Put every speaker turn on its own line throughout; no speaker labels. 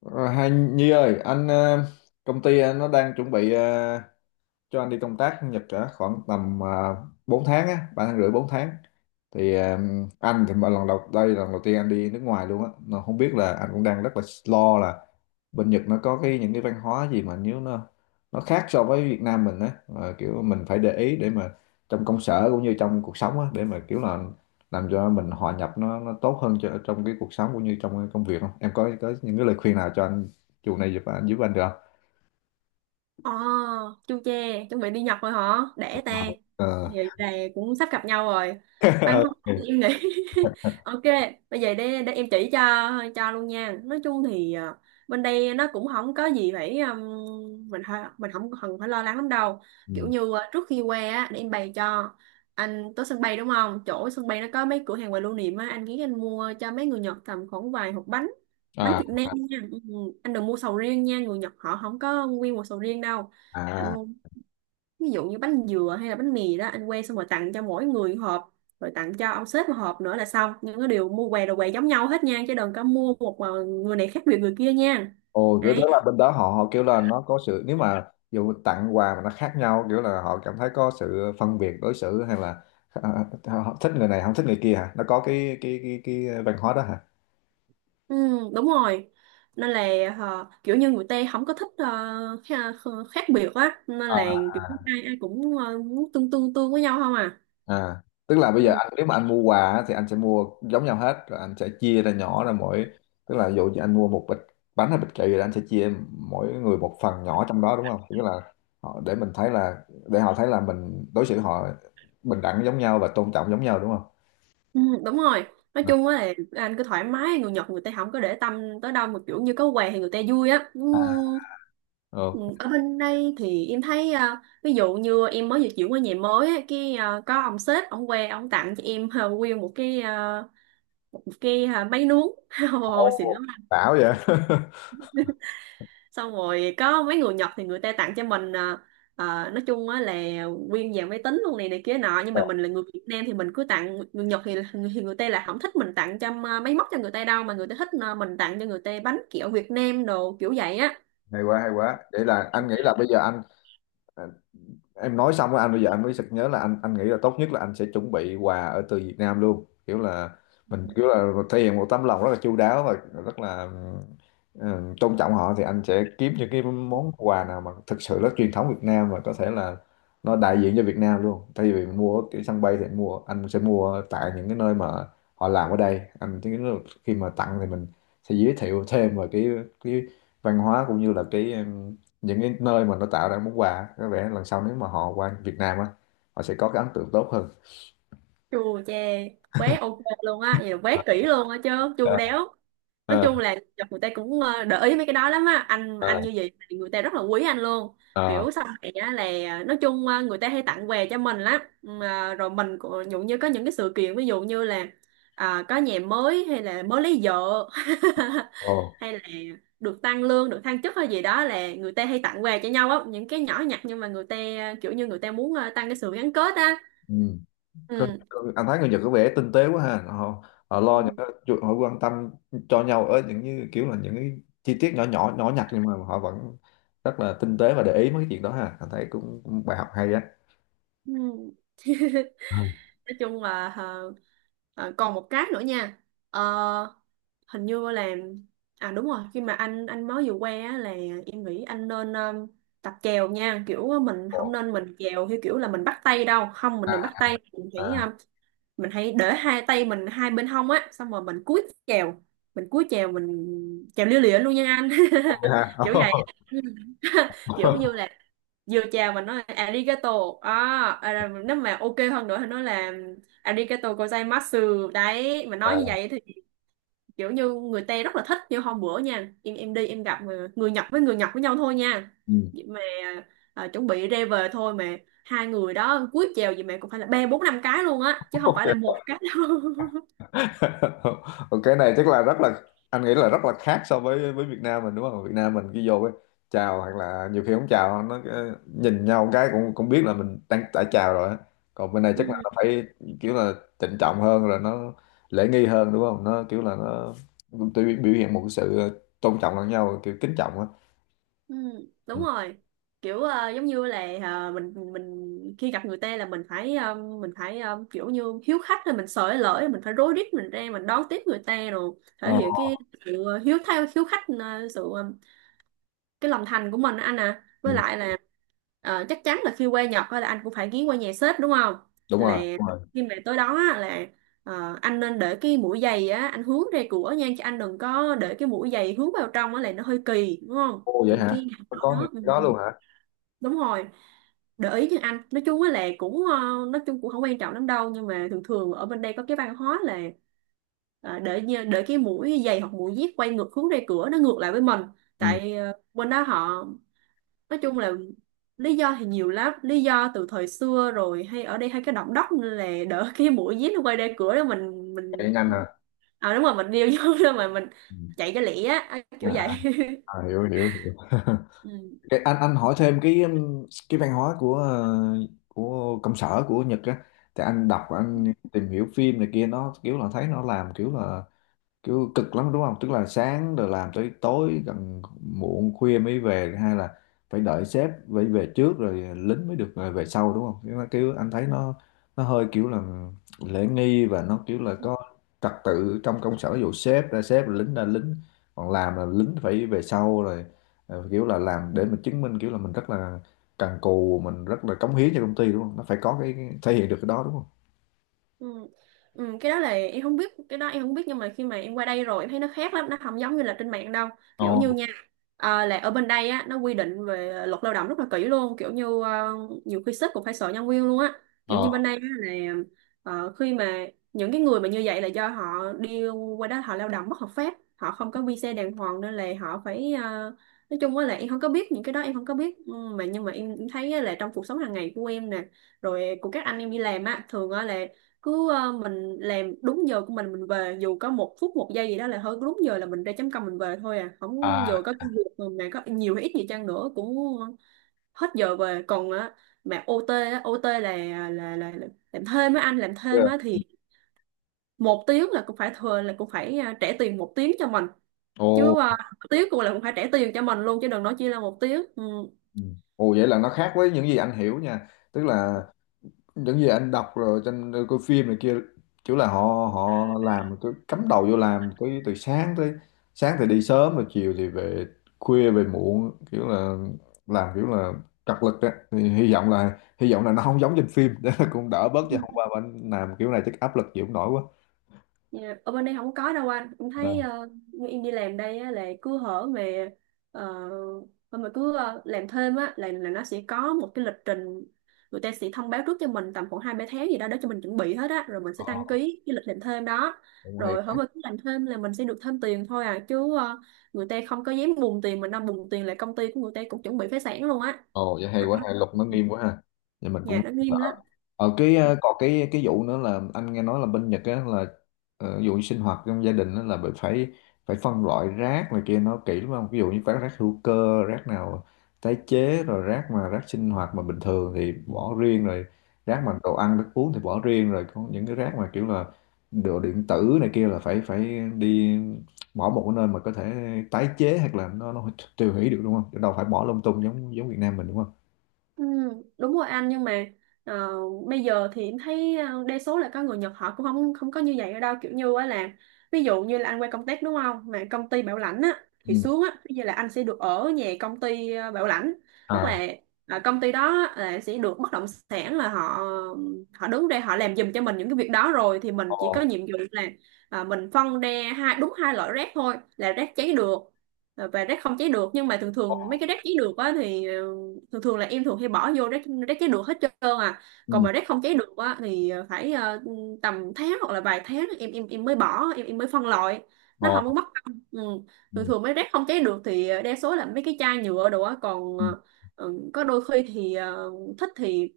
Ờ, Hai Nhi ơi, công ty nó đang chuẩn bị cho anh đi công tác Nhật cả khoảng tầm 4 tháng á, 3 tháng rưỡi 4 tháng. Thì à, anh thì lần đầu đây là lần đầu tiên anh đi nước ngoài luôn á, nó không biết là anh cũng đang rất là lo là bên Nhật nó có cái những cái văn hóa gì mà nếu nó khác so với Việt Nam mình á. Ờ, Kiểu mình phải để ý để mà trong công sở cũng như trong cuộc sống á, để mà kiểu là làm cho mình hòa nhập nó tốt hơn cho trong cái cuộc sống cũng như trong cái công việc, không? Em có những cái lời khuyên nào cho anh này giúp anh được không?
ờ Chu che, chuẩn bị đi Nhật rồi hả? Để ta.
Ờ.
Vậy là cũng sắp gặp nhau rồi. Văn hóa thì
Ok.
em nghĩ. Ok, bây giờ để em chỉ cho luôn nha. Nói chung thì bên đây nó cũng không có gì phải mình không cần phải lo lắng lắm đâu. Kiểu
Ừ.
như trước khi qua á để em bày cho anh tới sân bay đúng không? Chỗ sân bay nó có mấy cửa hàng quà lưu niệm á, anh nghĩ anh mua cho mấy người Nhật tầm khoảng vài hộp bánh bánh
À.
Việt Nam nha. Ừ, anh đừng mua sầu riêng nha, người Nhật họ không có nguyên một sầu riêng đâu, anh
À,
mua ví dụ như bánh dừa hay là bánh mì đó, anh que xong rồi tặng cho mỗi người một hộp, rồi tặng cho ông sếp một hộp nữa là xong. Những cái điều mua què đồ què giống nhau hết nha, chứ đừng có mua một mà người này khác biệt người kia nha,
ồ, kiểu tức
đấy.
là bên đó họ họ kiểu là nó có sự, nếu mà dù tặng quà mà nó khác nhau, kiểu là họ cảm thấy có sự phân biệt đối xử, hay là à, họ thích người này không thích người kia hả? Nó có cái văn hóa đó hả?
Ừ, đúng rồi, nên là kiểu như người Tây không có thích khác biệt á, nên là
À.
kiểu ai ai cũng muốn tương tương tương với nhau không à.
À, tức là bây giờ
Ừ.
anh nếu mà anh mua quà á, thì anh sẽ mua giống nhau hết, rồi anh sẽ chia ra nhỏ ra mỗi, tức là dụ như anh mua một bịch bánh hay bịch kẹo gì đó, anh sẽ chia mỗi người một phần nhỏ trong đó, đúng không? Nghĩa là họ để mình thấy là, để họ thấy là mình đối xử họ bình đẳng giống nhau và tôn trọng giống nhau, đúng không?
Ừ, đúng rồi. Nói chung á là anh cứ thoải mái, người Nhật người ta không có để tâm tới đâu, mà kiểu như có quà thì người ta vui á. Ừ,
À.
ừ,
Ờ.
ở bên đây thì em thấy à, ví dụ như em mới vừa chuyển qua nhà mới á, cái à, có ông sếp ông qua ông tặng cho em à, nguyên một cái à, máy nướng. Ồ, xịn
Ồ,
lắm.
bảo vậy.
Xong rồi có mấy người Nhật thì người ta tặng cho mình à, à, nói chung á là nguyên dàn máy tính luôn này này kia nọ. Nhưng
Ồ,
mà mình là người Việt Nam thì mình cứ tặng người Nhật thì, người ta là không thích mình tặng cho à, máy móc cho người ta đâu, mà người ta thích à, mình tặng cho người ta bánh kẹo Việt Nam đồ kiểu vậy á.
hay quá, hay quá. Vậy là anh nghĩ là bây giờ ờ, em nói xong rồi anh bây giờ anh mới sực nhớ là anh nghĩ là tốt nhất là anh sẽ chuẩn bị quà ở từ Việt Nam luôn, kiểu là mình kiểu là thể hiện một tấm lòng rất là chu đáo và rất là ừ, tôn trọng họ, thì anh sẽ kiếm những cái món quà nào mà thực sự rất truyền thống Việt Nam và có thể là nó đại diện cho Việt Nam luôn, thay vì mình mua ở cái sân bay thì anh mua, anh sẽ mua tại những cái nơi mà họ làm ở đây, anh thấy nó- khi mà tặng thì mình sẽ giới thiệu thêm về cái văn hóa cũng như là cái những cái nơi mà nó tạo ra món quà, có vẻ lần sau nếu mà họ qua Việt Nam á, họ sẽ có cái ấn tượng tốt hơn.
Chu che quá, ok luôn á, vậy là quá kỹ luôn á chứ. Chu
Ờ.
đéo, nói
Ờ.
chung là người ta cũng để ý mấy cái đó lắm á anh
Ờ.
anh như vậy thì người ta rất là quý anh luôn.
Ờ.
Kiểu sau này á là nói chung người ta hay tặng quà cho mình lắm. Mà rồi mình cũng ví dụ như có những cái sự kiện, ví dụ như là à, có nhà mới hay là mới lấy vợ,
Ồ.
hay là được tăng lương, được thăng chức hay gì đó là người ta hay tặng quà cho nhau á, những cái nhỏ nhặt nhưng mà người ta kiểu như người ta muốn tăng cái sự gắn kết á.
Ừ. Có- anh thấy người Nhật có vẻ tinh tế quá ha, họ họ lo những
Ừ.
cái chuyện- họ quan tâm cho nhau ở những như kiểu là những cái chi tiết nhỏ nhỏ nhỏ nhặt nhưng mà họ vẫn rất là tinh tế và để ý mấy cái chuyện đó ha, anh thấy cũng, cũng bài học hay á.
Ừ.
Ừ.
Nói chung là còn một cái nữa nha. Ờ, hình như là à đúng rồi, khi mà anh mới vừa qua á, là em nghĩ anh nên tập chèo nha. Kiểu mình
Ồ.
không nên mình chèo theo kiểu là mình bắt tay đâu không, mình
À.
đừng bắt tay, mình chỉ
À,
mình hãy để hai tay mình hai bên hông á, xong rồi chèo mình cúi chèo mình chèo lia lịa luôn nha anh.
ok ha.
Kiểu vậy kiểu như là vô chào mà nói là arigato, à, nếu mà ok hơn nữa thì nói là arigato gozaimasu đấy, mà
Ờ.
nói như vậy thì kiểu như người Tây rất là thích. Như hôm bữa nha, em đi em gặp mà người Nhật với nhau thôi nha, vậy mà à, chuẩn bị ra về thôi mà hai người đó cúi chào gì mà cũng phải là ba bốn năm cái luôn á, chứ không phải
Ừ.
là một cái đâu.
Cái này chắc là rất là, anh nghĩ là rất là khác so với Việt Nam mình, đúng không? Việt Nam mình khi vô cái chào hoặc là nhiều khi không chào, nó cái- nhìn nhau một cái cũng cũng biết là mình đang đã chào rồi á. Còn bên này chắc là nó phải kiểu là trịnh trọng hơn rồi, nó lễ nghi hơn, đúng không? Nó kiểu là nó tự biểu hiện một cái sự tôn trọng lẫn nhau, kiểu kính trọng á.
Ừ, đúng
Ừ.
rồi, kiểu giống như là mình khi gặp người ta là mình phải kiểu như hiếu khách, là mình sợ lỡ, mình phải rối rít, mình ra mình đón tiếp người ta, rồi
Ờ.
thể hiện cái sự hiếu thao hiếu khách, sự cái lòng thành của mình á anh. À với
Ừ.
lại là chắc chắn là khi qua Nhật á là anh cũng phải ghé qua nhà sếp đúng không.
Đúng
Là
rồi, đúng rồi.
khi mà tới đó á, là anh nên để cái mũi giày á anh hướng ra cửa nha, chứ anh đừng có để cái mũi giày hướng vào trong á là nó hơi kỳ đúng không.
Ô vậy
Những
hả?
cái nhà ở
Có những
đó ừ,
cái đó luôn hả?
đúng rồi. Để ý như anh nói chung á là cũng nói chung cũng không quan trọng lắm đâu, nhưng mà thường thường ở bên đây có cái văn hóa là để cái mũi giày hoặc mũi dép quay ngược hướng ra cửa, nó ngược lại với mình.
Ừ.
Tại bên đó họ nói chung là lý do thì nhiều lắm, lý do từ thời xưa rồi, hay ở đây hay cái động đất nên là đỡ cái mũi dí nó quay ra cửa đó, mình
Cái nhanh hả?
à đúng rồi, mình điêu vô đó, mà mình
Ừ.
chạy cho lẹ á
À.
kiểu vậy.
À, hiểu hiểu hiểu.
Ừ.
Cái- anh hỏi thêm cái văn hóa của của công sở của Nhật á, thì anh đọc, anh tìm hiểu phim này kia, nó kiểu là thấy nó làm kiểu là kiểu cực lắm đúng không, tức là sáng rồi làm tới tối gần muộn khuya mới về, hay là phải đợi sếp phải về trước rồi lính mới được về sau, đúng không kiểu, nó- kiểu anh thấy nó hơi kiểu là lễ nghi và nó kiểu là có trật tự trong công sở, ví dụ sếp ra sếp lính ra lính, còn làm là lính phải về sau rồi kiểu là làm để mình chứng minh kiểu là mình rất là cần cù, mình rất là cống hiến cho công ty đúng không, nó phải có cái thể hiện được cái đó đúng không.
Ừ. Ừ, cái đó là em không biết, cái đó em không biết, nhưng mà khi mà em qua đây rồi em thấy nó khác lắm, nó không giống như là trên mạng đâu. Kiểu như
Ồ.
nha là ở bên đây á nó quy định về luật lao động rất là kỹ luôn, kiểu như nhiều khi sếp cũng phải sợ nhân viên luôn á. Kiểu
Ờ.
như bên đây á, là khi mà những cái người mà như vậy là do họ đi qua đó họ lao động bất hợp pháp, họ không có visa đàng hoàng, nên là họ phải nói chung á là em không có biết những cái đó, em không có biết. Ừ, mà nhưng mà em thấy á là trong cuộc sống hàng ngày của em nè, rồi của các anh em đi làm á, thường á là cứ mình làm đúng giờ của mình về, dù có một phút một giây gì đó là thôi, đúng giờ là mình ra chấm công mình về thôi à không,
À.
dù có cái việc mà mẹ có nhiều hay ít gì chăng nữa cũng hết giờ về còn á. Mà OT á, OT là, là làm thêm á anh, làm thêm
Yeah.
á thì một tiếng là cũng phải thừa, là cũng phải à, trả tiền một tiếng cho mình chứ à, tiếng cũng là cũng phải trả tiền cho mình luôn, chứ đừng nói chỉ là một tiếng.
Ừ. Ồ vậy là nó khác với những gì anh hiểu nha. Tức là
Ừ.
những gì anh đọc rồi trên coi phim này kia, kiểu là họ họ làm cứ cắm đầu vô làm tới từ sáng tới sáng thì đi sớm rồi chiều thì về khuya về muộn, kiểu là làm kiểu là cật lực á, thì hy vọng là nó không giống trên phim để cũng đỡ bớt chứ hôm qua mà anh làm kiểu này chắc áp lực chịu không nổi quá.
Dạ, ở bên đây không có đâu anh, em
Ờ.
thấy như em đi làm đây á, là cứ hở về ờ, mà cứ làm thêm á là nó sẽ có một cái lịch trình. Người ta sẽ thông báo trước cho mình tầm khoảng hai ba tháng gì đó để cho mình chuẩn bị hết á, rồi mình sẽ đăng
Ồ,
ký cái lịch làm thêm đó.
cũng hay
Rồi hở
quá.
mà cứ làm thêm là mình sẽ được thêm tiền thôi à, chứ người ta không có dám bùng tiền mình, đang bùng tiền là công ty của người ta cũng chuẩn bị phá sản luôn á.
Ồ vậy hay
Đó.
quá, hay luật nó nghiêm quá ha. Vậy mình
Nhà
cũng
nó
đỡ.
nghiêm lắm.
Còn cái vụ nữa là anh nghe nói là bên Nhật á là ví dụ như sinh hoạt trong gia đình á là bị phải phải phân loại rác này kia, nó kỹ lắm không? Ví dụ như rác rác hữu cơ, rác nào tái chế, rồi rác mà rác sinh hoạt mà bình thường thì bỏ riêng rồi, rác mà đồ ăn thức uống thì bỏ riêng rồi, có những cái rác mà kiểu là đồ điện tử này kia là phải phải đi bỏ một cái nơi mà có thể tái chế hoặc là nó tiêu hủy được, đúng không? Chứ đâu phải bỏ lung tung giống giống Việt Nam mình, đúng không?
Ừ, đúng rồi anh, nhưng mà ờ, bây giờ thì em thấy đa số là có người Nhật họ cũng không không có như vậy ở đâu. Kiểu như á là ví dụ như là anh qua công tác đúng không, mà công ty bảo lãnh á thì
Ừ.
xuống á bây giờ là anh sẽ được ở nhà công ty bảo lãnh. Tức
À.
là công ty đó là sẽ được bất động sản, là họ họ đứng ra họ làm giùm cho mình những cái việc đó. Rồi thì mình
Ờ.
chỉ có nhiệm vụ là mình phân ra hai, đúng hai loại rác thôi, là rác cháy được và rác không cháy được. Nhưng mà thường
Ờ.
thường mấy cái rác cháy được á thì thường thường là em thường hay bỏ vô rác rác cháy được hết trơn. À còn
Ừ.
mà rác không cháy được á thì phải tầm tháng hoặc là vài tháng em mới bỏ, em mới phân loại, nó
Ờ.
không có mất công. Ừ. Thường
Ừ.
thường mấy rác không cháy được thì đa số là mấy cái chai nhựa đồ á, còn
Ừ.
ừ, có đôi khi thì thích thì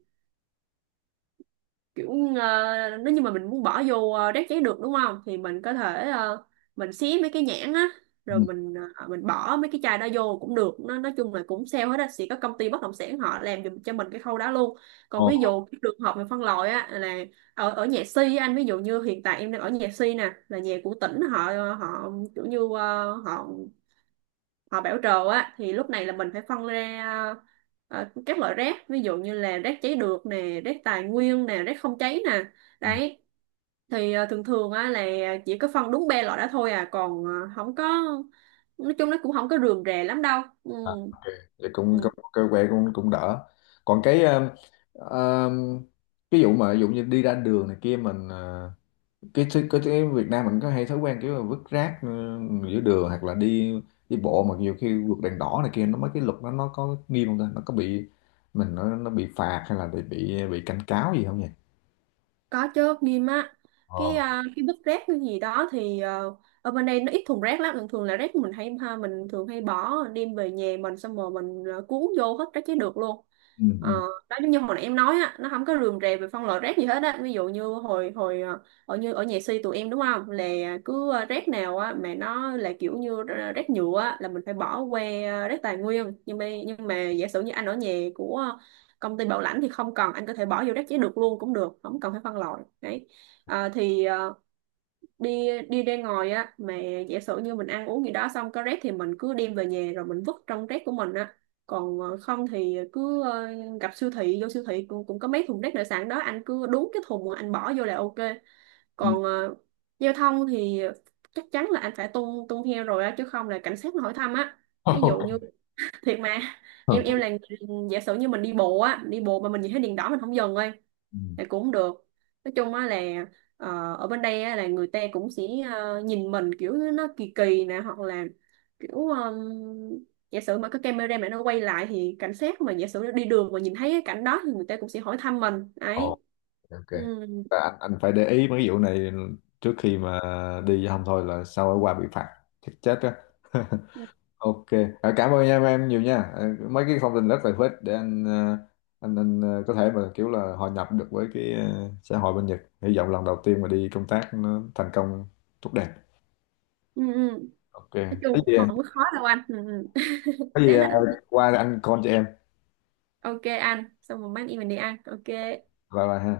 kiểu nếu như mà mình muốn bỏ vô rác giấy được đúng không thì mình có thể mình xé mấy cái nhãn á, rồi
Ừ.
mình bỏ mấy cái chai đó vô cũng được, nó nói chung là cũng sale hết á, sẽ có công ty bất động sản họ làm giùm cho mình cái khâu đó luôn. Còn
Ồ.
ví dụ cái trường hợp về phân loại á là ở ở nhà si á anh, ví dụ như hiện tại em đang ở nhà si nè là nhà của tỉnh họ họ kiểu như họ họ bảo trồ á thì lúc này là mình phải phân ra các loại rác, ví dụ như là rác cháy được nè, rác tài nguyên nè, rác không cháy nè,
Ừ.
đấy. Thì thường thường á là chỉ có phân đúng ba loại đó thôi à, còn không có, nói chung nó cũng không có rườm rà lắm đâu. Ừ.
À, ok, vậy cũng
Ừ.
cũng cơ quê cũng cũng đỡ. Còn cái um, ví dụ mà ví dụ như đi ra đường này kia mình cái Việt Nam mình có hay thói quen kiểu là vứt rác giữa đường hoặc là đi đi bộ mà nhiều khi vượt đèn đỏ này kia, nó mấy cái luật nó có nghiêm không ta, nó có bị mình nó bị phạt hay là bị bị cảnh cáo gì không nhỉ?
Có chứ, nghiêm á.
Ờ.
Cái vứt rác cái gì đó thì ở bên đây nó ít thùng rác lắm, thường thường là rác mình hay ha, mình thường hay bỏ đem về nhà mình, xong rồi cuốn vô hết rác chế được luôn.
Ừ.
Ờ,
Ừ.
đó giống như hồi nãy em nói á, nó không có rườm rà về phân loại rác gì hết á, ví dụ như hồi hồi ờ, ở như ở nhà si tụi em đúng không, là cứ rác nào á mà nó là kiểu như rác nhựa á là mình phải bỏ qua rác tài nguyên. Nhưng mà giả sử như anh ở nhà của công ty bảo lãnh thì không cần, anh có thể bỏ vô rác giấy được luôn cũng được, không cần phải phân loại, đấy. Ờ, thì đi đi ra ngoài á mà giả sử như mình ăn uống gì đó xong có rác thì mình cứ đem về nhà rồi mình vứt trong rác của mình á, còn không thì cứ gặp siêu thị vô siêu thị cũng có mấy thùng rác nội sản đó, anh cứ đúng cái thùng mà anh bỏ vô là ok.
Ừ.
Còn giao thông thì chắc chắn là anh phải tuân tuân theo rồi á, chứ không là cảnh sát nó hỏi thăm á. Ví dụ như thiệt mà
Ok.
giả sử như mình đi bộ á, đi bộ mà mình nhìn thấy đèn đỏ mình không dừng thôi thì cũng không được. Nói chung á là ở bên đây á, là người ta cũng sẽ nhìn mình kiểu nó kỳ kỳ nè, hoặc là kiểu giả sử mà có camera mà nó quay lại thì cảnh sát mà giả sử đi đường mà nhìn thấy cái cảnh đó thì người ta cũng sẽ hỏi thăm mình
Ừ.
ấy.
Ok.
Ừ.
Và anh phải để ý mấy vụ này trước khi mà đi không thôi là sau ở qua bị phạt chết chết á.
Ừ.
Ok. À, cảm ơn em nhiều nha. À, mấy cái thông tin rất là hữu ích để anh ờ, có thể mà kiểu là hòa nhập được với cái xã hội bên Nhật, hy vọng lần đầu tiên mà đi công tác nó thành công tốt đẹp.
Ừ. Ừ.
Ok.
Nói chung
Cái
cũng
gì,
không có khó đâu anh. Ừ. Ừ.
có gì
Đáng là
ờ,
anh.
qua anh call cho em,
Ok anh, xong rồi mai em mình đi ăn, ok.
bye bye ha.